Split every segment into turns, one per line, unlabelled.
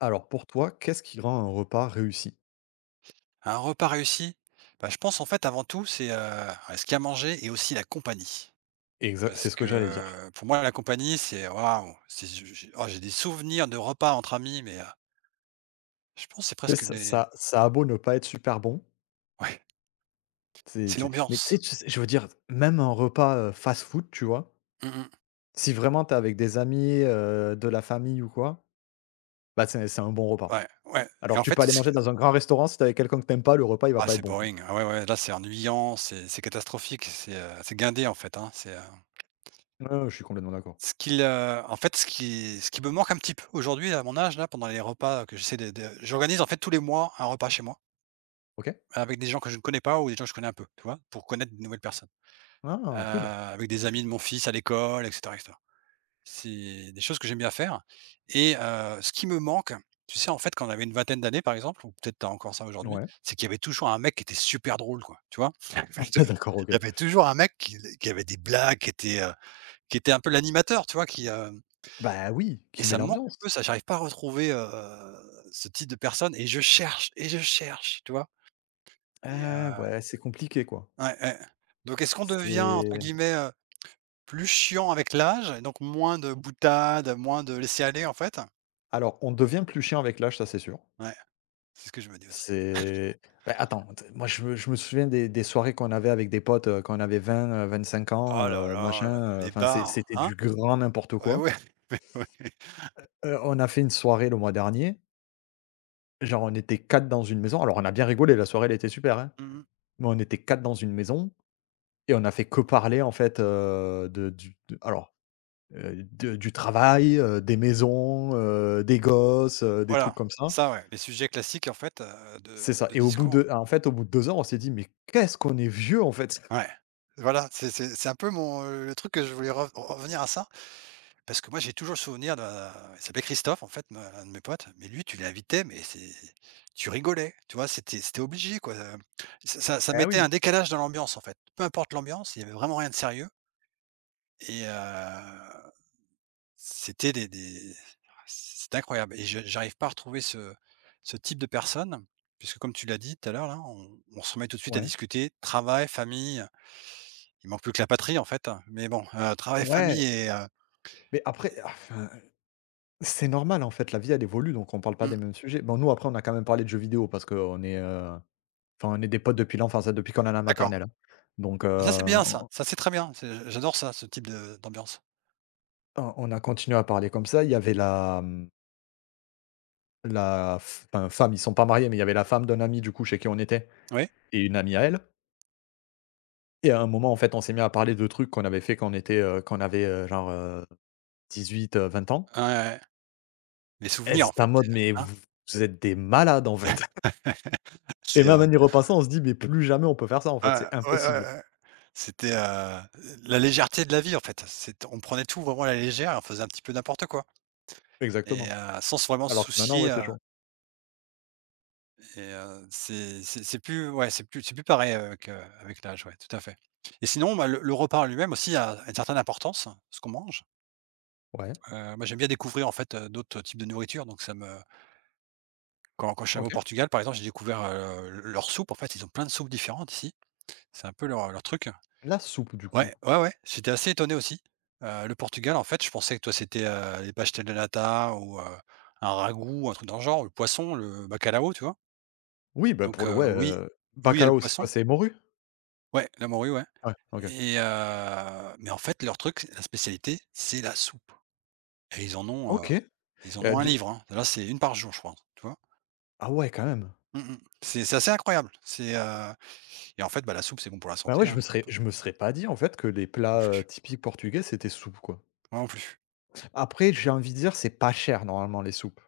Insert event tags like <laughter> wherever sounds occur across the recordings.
Alors pour toi, qu'est-ce qui rend un repas réussi?
Un repas réussi? Bah, je pense, en fait, avant tout, c'est, ce qu'il y a à manger et aussi la compagnie.
Exact, c'est
Parce
ce que
que,
j'allais dire.
pour moi, la compagnie, c'est waouh, c'est j'ai des souvenirs de repas entre amis, mais je pense que c'est
Tu
presque
sais, ça
des
ça ça a beau ne pas être super bon,
<laughs> ouais,
c'est
c'est
c'est mais tu sais,
l'ambiance.
tu sais je veux dire, même un repas, fast-food, tu vois?
Mmh mh.
Si vraiment t'es avec des amis, de la famille ou quoi, bah, c'est un bon repas.
Ouais, ouais et
Alors que
en
tu peux
fait,
aller
c'est
manger dans un grand restaurant, si t'es avec quelqu'un que t'aimes pas, le repas, il va
ah,
pas être
c'est
bon, quoi.
boring. Ah ouais, ouais, là, c'est ennuyant, c'est catastrophique, c'est guindé, en fait, hein.
Ouais, ouais, je suis complètement d'accord.
En fait, ce qui me manque un petit peu aujourd'hui, à mon âge, là, pendant les repas que j'essaie de j'organise, en fait, tous les mois un repas chez moi.
OK.
Avec des gens que je ne connais pas ou des gens que je connais un peu, tu vois? Pour connaître de nouvelles personnes,
Ah cool.
avec des amis de mon fils à l'école et cetera et cetera. C'est des choses que j'aime bien faire et ce qui me manque, tu sais, en fait, quand on avait une vingtaine d'années, par exemple, ou peut-être t'as encore ça aujourd'hui,
Ouais.
c'est qu'il y avait toujours un mec qui était super drôle, quoi, tu vois?
<laughs>
<laughs>
D'accord, OK.
Il y avait toujours un mec qui avait des blagues, qui était un peu l'animateur, tu vois? Qui, hem
Bah, oui,
et
qui met
ça me manque un
l'ambiance.
peu ça, j'arrive pas à retrouver, ce type de personne et je cherche, tu vois? Et
Ah
heu
ouais, c'est compliqué, quoi.
Ouais, ouais. Donc est-ce qu'on devient entre
C'est
guillemets, plus chiant avec l'âge et donc moins de boutade, moins de laisser aller en fait?
Alors, on devient plus chiant avec l'âge, ça c'est sûr.
Ouais, c'est ce que je me dis aussi.
C'est bah, attends, t moi je me souviens des soirées qu'on avait avec des potes, quand on avait 20, 25 ans,
Oh là là,
machin,
les
enfin c'est
bars,
c'était
hein?
du grand n'importe
Ouais,
quoi.
ouais, <laughs> ouais.
On a fait une soirée le mois dernier, genre on était 4 dans une maison, alors on a bien rigolé, la soirée elle était super, hein,
Mmh.
mais on était 4 dans une maison et on a fait que parler en fait, de du travail, des maisons, des gosses, des trucs
Voilà,
comme ça.
ça ouais, les sujets classiques en fait, de
C'est ça
de
et au bout
discours.
de en fait, au bout de 2 ans, on s'est dit: «Mais qu'est-ce qu'on est vieux, en fait!»
Ouais. Voilà, c'est un peu le truc que je voulais revenir à ça. Parce que moi, j'ai toujours le souvenir d'un il s'appelait Christophe, en fait, me l'un de mes potes, mais lui, tu l'invitais, mais c'est tu rigolais, tu vois? C'était obligé, quoi, ça
Eh
mettait
oui,
un décalage dans l'ambiance, en fait. Peu importe l'ambiance, il y avait vraiment rien de sérieux et c'était des c'était incroyable et je j'arrive pas à retrouver ce type de personne puisque comme tu l'as dit tout à l'heure, là, on se remet tout de suite à
ouais.
discuter travail, famille, il manque plus que la patrie, en fait, mais bon, travail,
Ouais,
famille et
mais après, enfin, c'est normal, en fait, la vie, elle évolue, donc on parle pas
mmh,
des mêmes sujets. Bon, nous, après, on a quand même parlé de jeux vidéo parce qu'on est, enfin, on est des potes depuis l'enfance, hein, depuis qu'on est à la
d'accord.
maternelle, hein, donc
Ah ça c'est bien ça,
on
ça c'est très bien, c'est j'adore ça, ce type de d'ambiance.
on a continué à parler comme ça. Il y avait la, mmh, la f enfin, femme, ils sont pas mariés, mais il y avait la femme d'un ami, du coup, chez qui on était
Oui?
et une amie à elle et à un moment, en fait, on s'est mis à parler de trucs qu'on avait fait quand on était, quand on avait, genre, 18, 20 ans.
Ouais, ouais, ouais. Les
Et
souvenirs en
c'est un
fait,
mode: «Mais
hein?
vous êtes des malades, en fait» <laughs> et
C'est,
même
heu,
en y repassant, on se dit: «Mais plus jamais on peut faire ça, en fait,
ah
c'est
ouais, ouais,
impossible».
ouais. C'était, la légèreté de la vie en fait. C'est on prenait tout vraiment à la légère et on faisait un petit peu n'importe quoi et
Exactement.
sans se vraiment se
Alors que maintenant, ouais,
soucier,
c'est chaud.
et c'est plus ouais, c'est plus pareil avec l'âge, ouais, tout à fait et sinon, bah, le repas en lui-même aussi a une certaine importance, ce qu'on mange.
Ouais,
Moi j'aime bien découvrir en fait, d'autres types de nourriture donc ça me Quand je suis allé au
OK.
Portugal, par exemple, j'ai découvert, le leur soupe. En fait, ils ont plein de soupes différentes ici. C'est un peu leur truc.
La soupe, du coup?
Ouais, ouais, ouais, j'étais assez étonné aussi. Le Portugal, en fait, je pensais que, toi, c'était, les pastel de nata ou, un ragoût, un truc dans le genre, le poisson, le bacalao, tu vois?
Oui, bah,
Donc,
pour le ouais,
oui, oui, il y a le
bacalao, c'est quoi?
poisson.
C'est morue?
Ouais, la morue, ouais
Ouais, OK.
et mais en fait, leur truc, la spécialité, c'est la soupe et ils en ont, heu,
OK,
ils en ont un
du
livre, hein. Là, c'est une par jour, je crois, tu vois?
ah ouais, quand même.
Mmh mh. C'est assez incroyable. Et en fait, bah, la soupe, c'est bon pour la
Bah,
santé,
ouais, je
hein.
me serais je me serais pas dit, en fait, que les
Non
plats,
plus.
typiques portugais, c'était soupe, quoi.
Moi non plus.
Après, j'ai envie de dire, c'est pas cher, normalement, les soupes.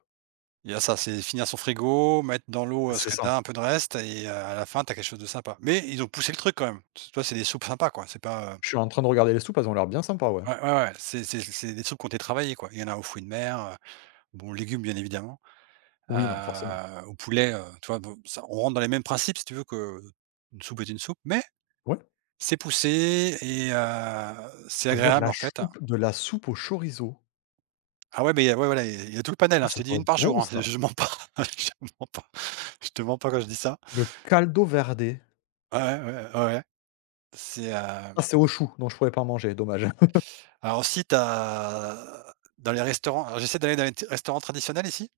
Il y a ça, c'est finir son frigo, mettre dans l'eau, ce
C'est
que
ça.
t'as un peu de reste et à la fin, t'as quelque chose de sympa. Mais ils ont poussé le truc quand même. Tu vois, c'est des soupes sympas, quoi. C'est pas,
Je suis en train de regarder les soupes, elles ont l'air bien sympas, ouais.
ouais, ouais, ouais, c'est des soupes qui ont été travaillées, quoi. Il y en a aux fruits de mer, bon, aux légumes, bien évidemment,
Oui, non, forcément.
au poulet, tu vois? Bon, ça on rentre dans les mêmes principes, si tu veux, que une soupe est une soupe, mais
Ouais.
c'est poussé et c'est
Je vois de
agréable,
la
en fait.
soupe au chorizo.
Ah ouais, mais ouais, voilà, il y a ouais, voilà, il y a tout le panel,
Ah,
hein. Je
ça
t'ai dit
doit
une
être
par
bon
jour, hein, <laughs>
ça.
je mens pas, <laughs> je mens pas. Je te mens pas quand je dis ça.
Le caldo verde.
Ouais, ouais, ouais, ouais, ouais. C'est,
Ah,
hem,
c'est au chou, donc je pouvais pas manger, dommage. <laughs>
alors aussi t'as dans les restaurants alors j'essaie d'aller dans les t restaurants traditionnels ici,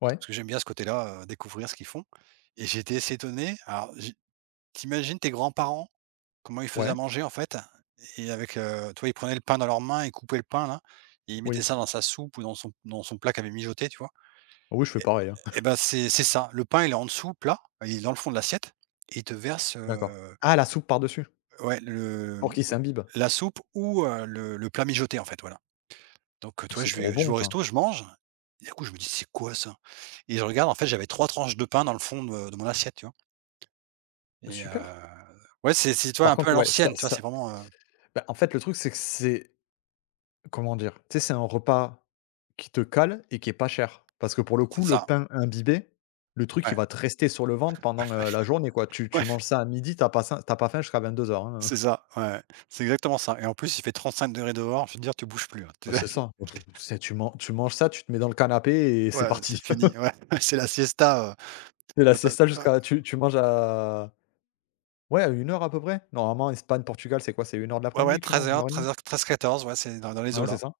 Ouais,
parce que j'aime bien ce côté-là, découvrir ce qu'ils font et j'étais assez étonné. Alors j'ai tu tes grands-parents, comment ils faisaient à
ouais,
manger en fait et avec, tu ils prenaient le pain dans leurs mains, et coupaient le pain là et ils mettaient
oui.
ça dans sa soupe ou dans son plat qu'avait mijoté, tu vois?
Ah oui, je fais pareil, hein.
Et ben, c'est ça, le pain il est en dessous, plat, il est dans le fond de l'assiette et ils te versent,
D'accord. Ah, la soupe par-dessus,
ouais, le
pour qu'il s'imbibe.
La soupe ou le plat mijoté, en fait, voilà. Donc, tu vois,
C'est
je
trop
vais je vais
bon
au
ça.
resto, je mange et du coup je me dis: «C'est quoi ça?» et je regarde, en fait, j'avais 3 tranches de pain dans le fond de mon assiette, tu vois? Et
Super.
ouais, c'est, tu vois,
Par
un peu à
contre, ouais, ça
l'ancienne, tu vois?
ça
C'est vraiment,
bah, en fait, le truc, c'est que c'est comment dire? Tu sais, c'est un repas qui te cale et qui est pas cher. Parce que pour le coup,
c'est
le
ça.
pain imbibé, le truc, il
Ouais,
va te rester sur le ventre pendant, la journée, quoi. Tu
ouais, <laughs>
manges ça à midi, t'as pas ça tu pas faim jusqu'à 22:00, hein.
c'est ça, ouais, ouais. C'est exactement ça et en plus, il fait 35 degrés dehors, je veux dire, tu bouges plus, hein. <laughs>
Bah, c'est ça. <laughs> C'est tu manges ça, tu te mets dans le canapé et c'est
ouais,
parti.
c'est fini, ouais, <laughs> c'est la siesta,
<laughs> C'est la siesta jusqu'à tu manges à, ouais, à une heure à peu près. Normalement, Espagne, Portugal, c'est quoi? C'est une heure de
ouais, ouais,
l'après-midi que tu
treize
manges?
heures treize
1:30?
heures, treize quatorze ouais, c'est dans les
Ouais, c'est
eaux-là.
ça.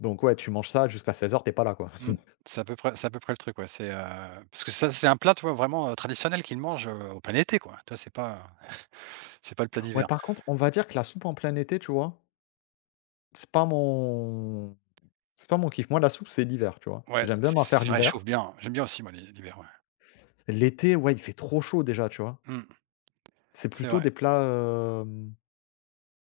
Donc ouais, tu manges ça jusqu'à seize heures t'es pas là, quoi. <laughs>
Mmh.
C'est
C'est à peu près le truc, ouais. Parce que ça, c'est un plat, tu vois, vraiment, traditionnel qu'ils mangent, en plein été, quoi. Tu vois, c'est pas le plat
ouais,
d'hiver.
par contre, on va dire que la soupe en plein été, tu vois? C'est pas mon c'est pas mon kiff. Moi, la soupe, c'est l'hiver, tu vois?
Ouais,
J'aime bien m'en faire
ça réchauffe
l'hiver.
bien. J'aime bien aussi moi l'hiver, ouais.
L'été, ouais, il fait trop chaud déjà, tu vois?
Mmh.
C'est
C'est
plutôt
vrai.
des plats, hem,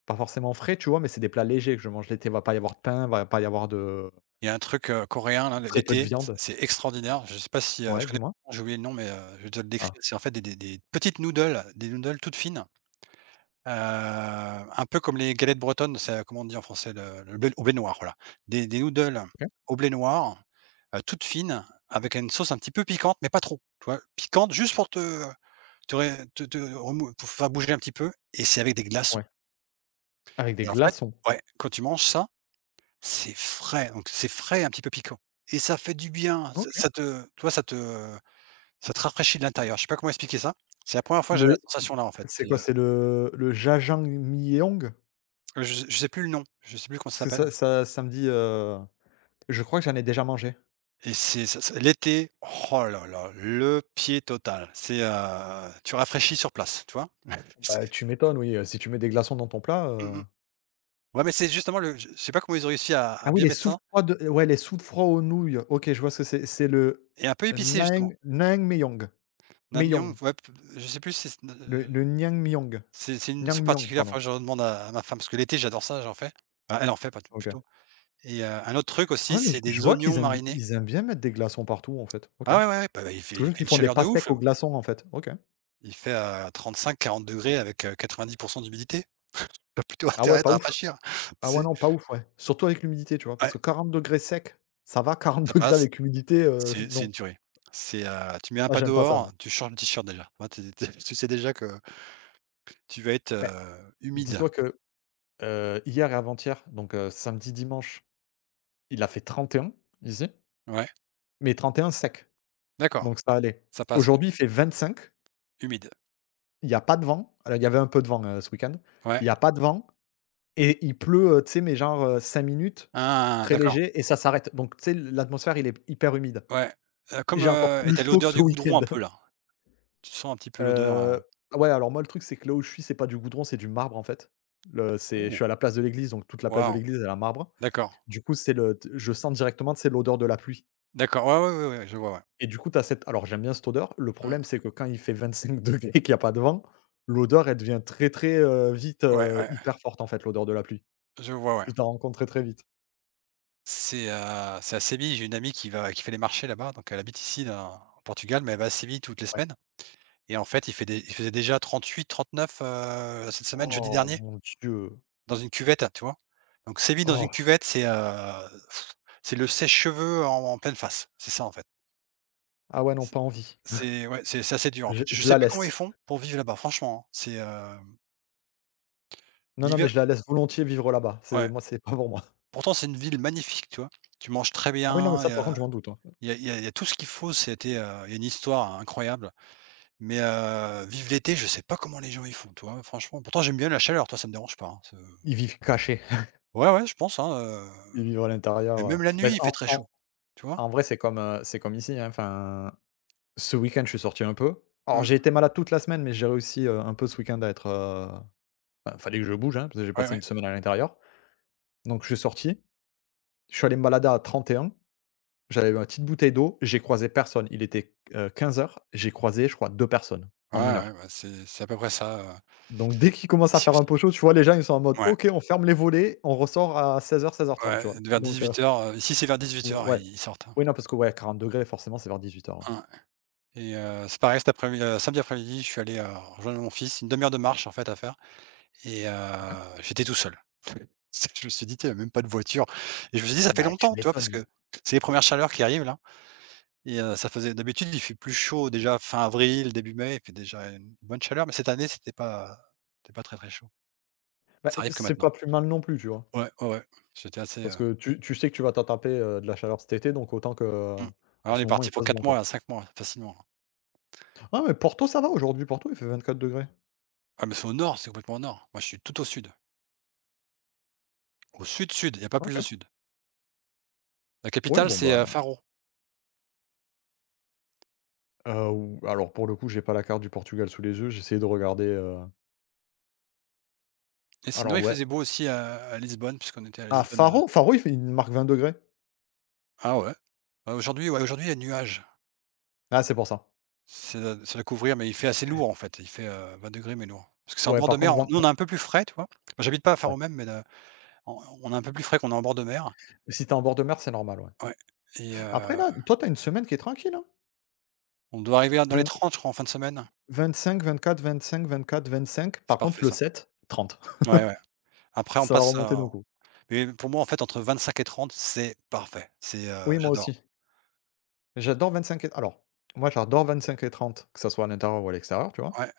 pas forcément frais, tu vois? Mais c'est des plats légers que je mange l'été. Va pas y avoir de pain, va pas y avoir de.
Il y a un truc, coréen là,
Très peu de
l'été,
viande.
c'est extraordinaire. Je sais pas si,
Ouais,
je connais
dis-moi?
j'ai oublié le nom, mais je vais te le
Ah,
décrire. C'est en fait des petites noodles, des noodles toutes fines un peu comme les galettes bretonnes, c'est comment on dit en français? Le blé au blé noir, voilà. Des noodles
OK.
au blé noir, toutes fines, avec une sauce un petit peu piquante, mais pas trop, tu vois? Piquante juste pour te te ré te te remou pour faire bouger un petit peu et c'est avec des glaçons
Ouais. Avec des
et en fait
glaçons.
ouais, quand tu manges ça, c'est frais, donc c'est frais et un petit peu piquant et ça fait du bien, ça
OK.
ça te tu vois? Ça te rafraîchit de l'intérieur. Je sais pas comment expliquer ça. C'est la première fois que j'ai la
Le
sensation là, en fait.
C'est
C'est,
quoi? C'est le jajangmyeon?
je sais plus le nom, je sais plus comment ça
Parce que
s'appelle.
ça me dit, je crois que j'en ai déjà mangé.
Et c'est ça ça l'été, oh là là, le pied total. Tu rafraîchis sur place, tu vois? <laughs> C'est
Bah, tu m'étonnes, oui, si tu mets des glaçons dans ton plat,
mmh mh. Ouais, mais c'est justement le je sais pas comment ils ont réussi à
ah
à
oui,
bien
les
mettre
soupes
ça
froides, ouais, les soupes froides aux nouilles. OK, je vois ce que c'est. C'est le
et un peu épicé justement.
naengmyeon, Myeong.
Naengmyeon, ouais, p je sais plus si c'est
le
n
le naengmyeon,
c'est une soupe
naengmyeon,
particulière,
pardon.
faudrait que je demande à ma femme parce que l'été j'adore ça, j'en fais. Enfin, elle en fait pas t
OK.
plutôt et un autre truc
Ah
aussi,
ouais, mais
c'est
je
des
vois qu'ils
oignons
aiment b
marinés.
ils aiment bien mettre des glaçons partout, en fait. OK.
Ah ouais, ouais, ouais, bah, il fait
C'est
il
juste
fait
qu'ils
une
font des
chaleur de ouf.
pastèques au
Là.
glaçon, en fait. OK.
Il fait, 35 40 degrés avec, quatre 90 d'humidité. Tu as plutôt <laughs>
Ah ouais,
intérêt
pas
à
ouf.
rafraîchir, <laughs> tu
Ah ouais,
sais?
non, pas ouf, ouais. Surtout avec l'humidité, tu vois? Parce que 40 degrés sec, ça va, 40
Ça
<laughs> degrés
passe,
avec humidité,
c'est
non.
une tuerie. Tu mets un
Moi,
pas
j'aime pas ça, non.
dehors, tu changes le t-shirt déjà. Ouais, tu sais déjà que tu vas être,
Mais
humide.
dis-toi que, hier et avant-hier, donc samedi, dimanche, il a fait 31 ici,
Ouais,
mais 31 sec, donc
d'accord,
ça allait.
ça passe, ouais,
Aujourd'hui, il fait 25,
humide.
il y a pas de vent. Alors, il y avait un peu de vent, ce week-end.
Ouais.
Il y a pas de vent et il pleut, tu sais, mais genre, 5 minutes,
Ah,
très
d'accord,
léger et ça s'arrête. Donc tu sais, l'atmosphère, il est hyper humide.
ouais,
J'ai encore
et
plus
tu as
chaud que
l'odeur
ce
du goudron
week-end.
un peu là?
<laughs>
Tu sens un petit peu l'odeur?
Heu, ouais, alors moi, le truc, c'est que là où je suis, c'est pas du goudron, c'est du marbre, en fait. Le c'est Je
Ouh,
suis à la place de l'église, donc toute la place de
waouh,
l'église, elle a marbre.
d'accord,
Du coup, c'est le je sens directement, c'est l'odeur de la pluie
d'accord, ouais, ouais, ouais, ouais, je vois, ouais.
et du coup, t'as cette alors j'aime bien cette odeur. Le
Mmh,
problème, c'est que quand il fait 25 degrés et qu'il y a pas de vent, l'odeur, elle devient très, très, vite,
ouais, ouais,
hyper forte, en fait, l'odeur de la pluie.
je vois, ouais.
Tu t'en rends compte très, très vite.
C'est à Séville, j'ai une amie qui fait les marchés là-bas, donc elle habite ici dans au Portugal, mais elle va à Séville toutes les
Ouais.
semaines. Et en fait, il fait des il faisait déjà 38-39, cette semaine, jeudi
Oh
dernier,
mon Dieu!
dans une cuvette, tu vois? Donc sévit dans
Oh!
une cuvette, c'est le sèche-cheveux en pleine face. C'est ça, en fait.
Ah ouais, non,
C'est
pas envie.
c'est ouais, c'est assez dur, en
Je
fait. Je
je
sais
la
pas comment ils
laisse.
font pour vivre là-bas, franchement, hein. C'est,
Non, non, mais
l'hiver
je la laisse volontiers vivre là-bas. C'est
ouais.
moi, c'est pas pour moi.
Pourtant, c'est une ville magnifique, tu vois? Tu manges très
Ah oui, non, mais
bien,
ça,
il y
par contre, je
a
m'en doute, hein.
il y a il y a il y a tout ce qu'il faut, c'était, il y a une histoire incroyable. Mais, vivre l'été, je sais pas comment les gens y font, tu vois? Franchement, pourtant j'aime bien la chaleur, toi, ça me dérange pas, hein.
Ils vivent cachés,
Ouais, ouais, je pense, hein,
<laughs> ils vivent à
mais
l'intérieur,
même la
mais
nuit, il fait
en
très chaud,
en
tu vois?
en vrai, c'est comme ici, hein, enfin, ce week-end, je suis sorti un peu. Alors,
Mmh.
j'ai été malade toute la semaine, mais j'ai réussi, un peu ce week-end à être, enfin, fallait que je bouge, hein, parce que j'ai
Ouais,
passé
ouais.
une semaine à l'intérieur, donc je suis sorti, je suis allé me balader à 31, j'avais ma petite bouteille d'eau, j'ai croisé personne. Il était, heures. J'ai croisé, je crois, 2 personnes
Ouais,
en une
ouais,
heure,
bah, c'est à peu près ça,
donc dès qu'il commence à
ici
faire un
aussi.
peu chaud, tu vois, les gens, ils sont en mode:
Ouais,
«OK, on ferme les volets, on ressort à 16:00-16:30»,
ouais,
tu vois?
vers
Donc
18:00, ici, c'est vers 18:00,
ouais.
ils sortent, hein.
Oui, non, parce que, ouais, 40 degrés forcément, c'est vers 18:00, ouais.
Hein, ouais, et c'est pareil cet après midi samedi après-midi, je suis allé, rejoindre mon fils, une demi heure de marche, en fait, à faire et
OK.
j'étais tout seul. <laughs> Je me suis dit: il y a même pas de voiture» et je me suis dit: «Ça fait
Bah, tu
longtemps», tu vois? Parce que
m'étonnes.
c'est les premières chaleurs qui arrivent, là. Et ça faisait d'habitude, il fait plus chaud déjà fin avril, début mai, il fait déjà une bonne chaleur, mais cette année, c'était pas très, très chaud.
Bah,
Ça arrive que
c'est
maintenant.
pas plus mal non plus, tu vois?
Ouais, ouais, ouais, j'étais assez,
Parce que tu sais que tu vas t'en taper, de la chaleur cet été, donc autant que,
mmh. Ah,
en
on
ce
est
moment, il
parti pour
fasse bon,
4
quoi.
mois, là, 5 mois facilement.
Ah, mais Porto, ça va aujourd'hui, Porto, il fait 24 degrés.
Ah, mais c'est au nord, c'est complètement au nord. Moi, je suis tout au sud, sud, il y a pas plus au
OK.
sud. La
Oui,
capitale,
bon,
c'est,
bah,
Faro
ou alors, pour le coup, j'ai pas la carte du Portugal sous les yeux, j'ai essayé de regarder,
et sinon,
alors,
il
ouais.
faisait beau aussi à Lisbonne puisqu'on était à
Ah,
Lisbonne,
Faro, il marque 20°.
ah ouais, bah, aujourd'hui, ouais, aujourd'hui, il y a nuages.
Ah, c'est pour ça.
C'est de la couvrir, mais il fait assez lourd en fait. Il fait, degrés mais lourd. Parce que c'est en
Ouais,
bord
par
de
contre,
mer,
20,
nous on a un peu plus frais, tu vois? Moi, j'habite pas à
ouais.
Faron-Même, mais de on a un peu plus frais qu'on est en bord de mer.
Si t'es en bord de mer, c'est normal, ouais.
Ouais et
Après, là, toi, t'as une semaine qui est tranquille, hein?
on doit arriver à dans les 30 je crois en fin de semaine.
Vingt-cinq, vingt-quatre, vingt-cinq, vingt-quatre, vingt-cinq.
C'est
Par contre,
parfait
le
ça.
7, 30. <laughs>
Ouais, ouais. Après on
Ça va
passe
remonter
à
d'un coup.
mais pour moi en fait entre 25 et 30 c'est parfait. C'est,
Oui, moi
j'adore.
aussi. J'adore 25 et alors, moi, j'adore 25 et 30, que ça soit à l'intérieur ou à l'extérieur, tu vois?
Ouais,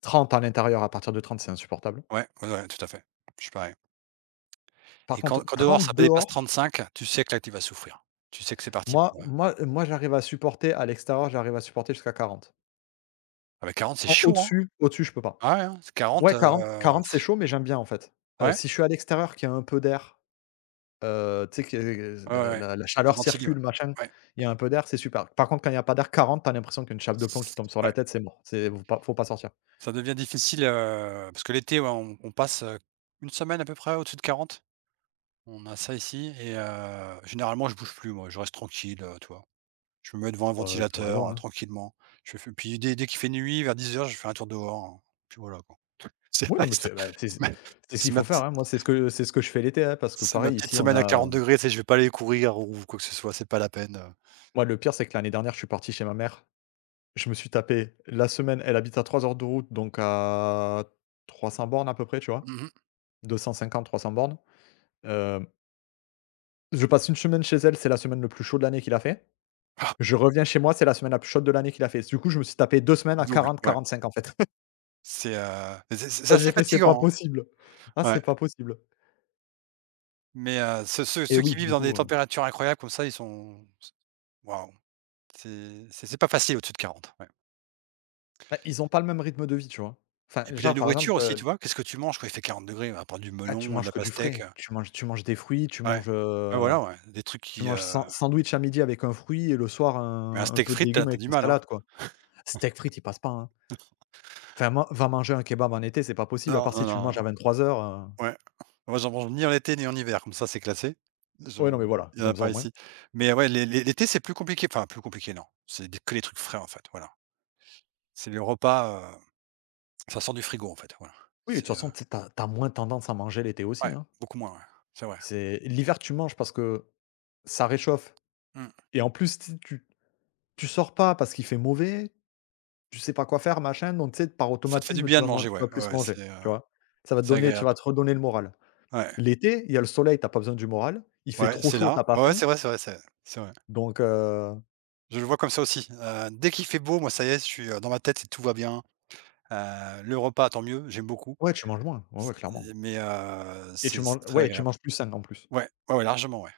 30 à l'intérieur, à partir de 30, c'est insupportable.
ouais, ouais, ouais, tout à fait. Je suis pareil
Par
et quand
contre,
quand dehors
30
ça dépasse
dehors,
35, tu sais que là tu vas souffrir. Tu sais que c'est parti
moi
pour,
moi moi, j'arrive à supporter à l'extérieur, j'arrive à supporter jusqu'à 40.
ah bah 40 c'est
En
chaud, hein?
au-dessus au-dessus, je peux pas.
Ah ouais, hein, c'est 40,
Ouais, 40, 40, c'est chaud, mais j'aime bien, en fait.
ouais.
Si je suis à l'extérieur, qu'il y a un peu d'air. Tu sais que
Ouais, ouais,
la
ouais.
la la
C'est
chaleur
Ventilly, ouais.
circule, machin,
Ouais.
il y a un peu d'air, c'est super. Par contre, quand il y a pas d'air, 40, t'as l'impression qu'une chape de plomb qui tombe sur la
Ouais.
tête, c'est mort. C'est Faut pas sortir.
Ça devient difficile, parce que l'été, ouais, on passe, 1 semaine à peu près au-dessus de 40. On a ça ici et généralement, je bouge plus moi, je reste tranquille, tu vois? Je me mets devant un
Tu
ventilateur,
raison, hein.
tranquillement. Je fais puis dès qu'il fait nuit, vers dix heures, je fais un tour dehors, hein. Puis voilà quoi. <laughs> C'est
Oui, non, mais
reste
c'est bah, c'est
c'est c'est
c'est
ma
c'est ce qu'il
c'est ma
faut faire,
petite
hein. Moi, c'est ce que je fais l'été, hein, parce que
c'est ma
pareil,
petite
ici, on
semaine à
a.
40°, tu sais? Je vais pas aller courir ou quoi que ce soit, c'est pas la peine.
Moi, le pire, c'est que l'année dernière, je suis parti chez ma mère. Je me suis tapé la semaine, elle habite à 3 heures de route, donc à 300 bornes à peu près, tu vois?
Mmh mh.
250, 300 bornes. Hem, je passe une semaine chez elle, c'est la semaine le plus chaud de l'année qu'il a fait. Je reviens chez moi, c'est la semaine la plus chaude de l'année qu'il a fait. Du coup, je me suis tapé 2 semaines à
Double,
quarante,
ouais.
quarante-cinq en fait. <laughs>
C'est, c'est c'est
J'ai
assez
fait: «C'est pas
fatigant,
possible. Ah,
hein.
c'est
Ouais.
pas possible».
Mais
Et
ceux qui
oui,
vivent
du
dans des
coup,
températures incroyables comme ça, ils sont waouh, c'est c'est pas facile au-dessus de 40, ouais.
bah, ils ont pas le même rythme de vie, tu vois? Enfin,
Et puis la
genre, par exemple,
nourriture aussi, tu vois? Qu'est-ce que tu manges quand il fait 40°? À part du
ah, tu
melon de
manges
la
que du
pastèque,
frais, tu manges des fruits, tu
ouais. Ouais,
manges.
ah, voilà, ouais, des trucs
Je
qui,
mange sandwich à midi avec un fruit et le soir
mais un
un
steak
peu de
frites, t'as
légumes
as
avec
du
une
mal, hein?
salade, quoi. Steak frites, il passe pas, hein. Enfin, man va manger un kebab en été, c'est pas possible, à
Non,
part si
non,
tu le manges à
non,
vingt trois heures.
ouais. Moi, j'en mange ni en été ni en hiver, comme ça, c'est classé. Je
Ouais, non, mais voilà,
il y en a
comme ça, au
pas
moins.
ici. Mais ouais, l'été, c'est plus compliqué, enfin plus compliqué, non, c'est des que les trucs frais, en fait, voilà. C'est les repas, ça sort du frigo, en fait, voilà.
Oui, de toute
C'est,
façon, tu as tu moins tendance à manger l'été aussi,
ouais,
hein.
beaucoup moins, ouais, c'est vrai.
C'est l'hiver, tu manges parce que ça réchauffe
Mmh.
et en plus, tu sors pas parce qu'il fait mauvais, tu sais pas quoi faire, machin, donc tu sais, par
Ça te fait du
automatisme,
bien de manger,
tu
ouais,
vas
ouais,
plus
ouais,
manger, tu vois? Ça va te
c'est
donner Tu
agréable.
vas te redonner le moral.
Ouais,
L'été, il y a le soleil, t'as pas besoin du moral, il fait
ouais,
trop
c'est
chaud,
là.
t'as pas
Ouais, ouais,
faim,
c'est vrai, c'est vrai, c'est vrai.
donc
Je le vois comme ça aussi. Dès qu'il fait beau, moi, ça y est, je suis, dans ma tête, c'est tout va bien. Le repas, tant mieux, j'aime beaucoup.
ouais, tu manges moins, ouais, ouais,
C
clairement
mais
et tu
c'est
manges,
très
ouais, tu
agréable.
manges plus sain, en plus.
Ouais, ouais, ouais, largement, ouais.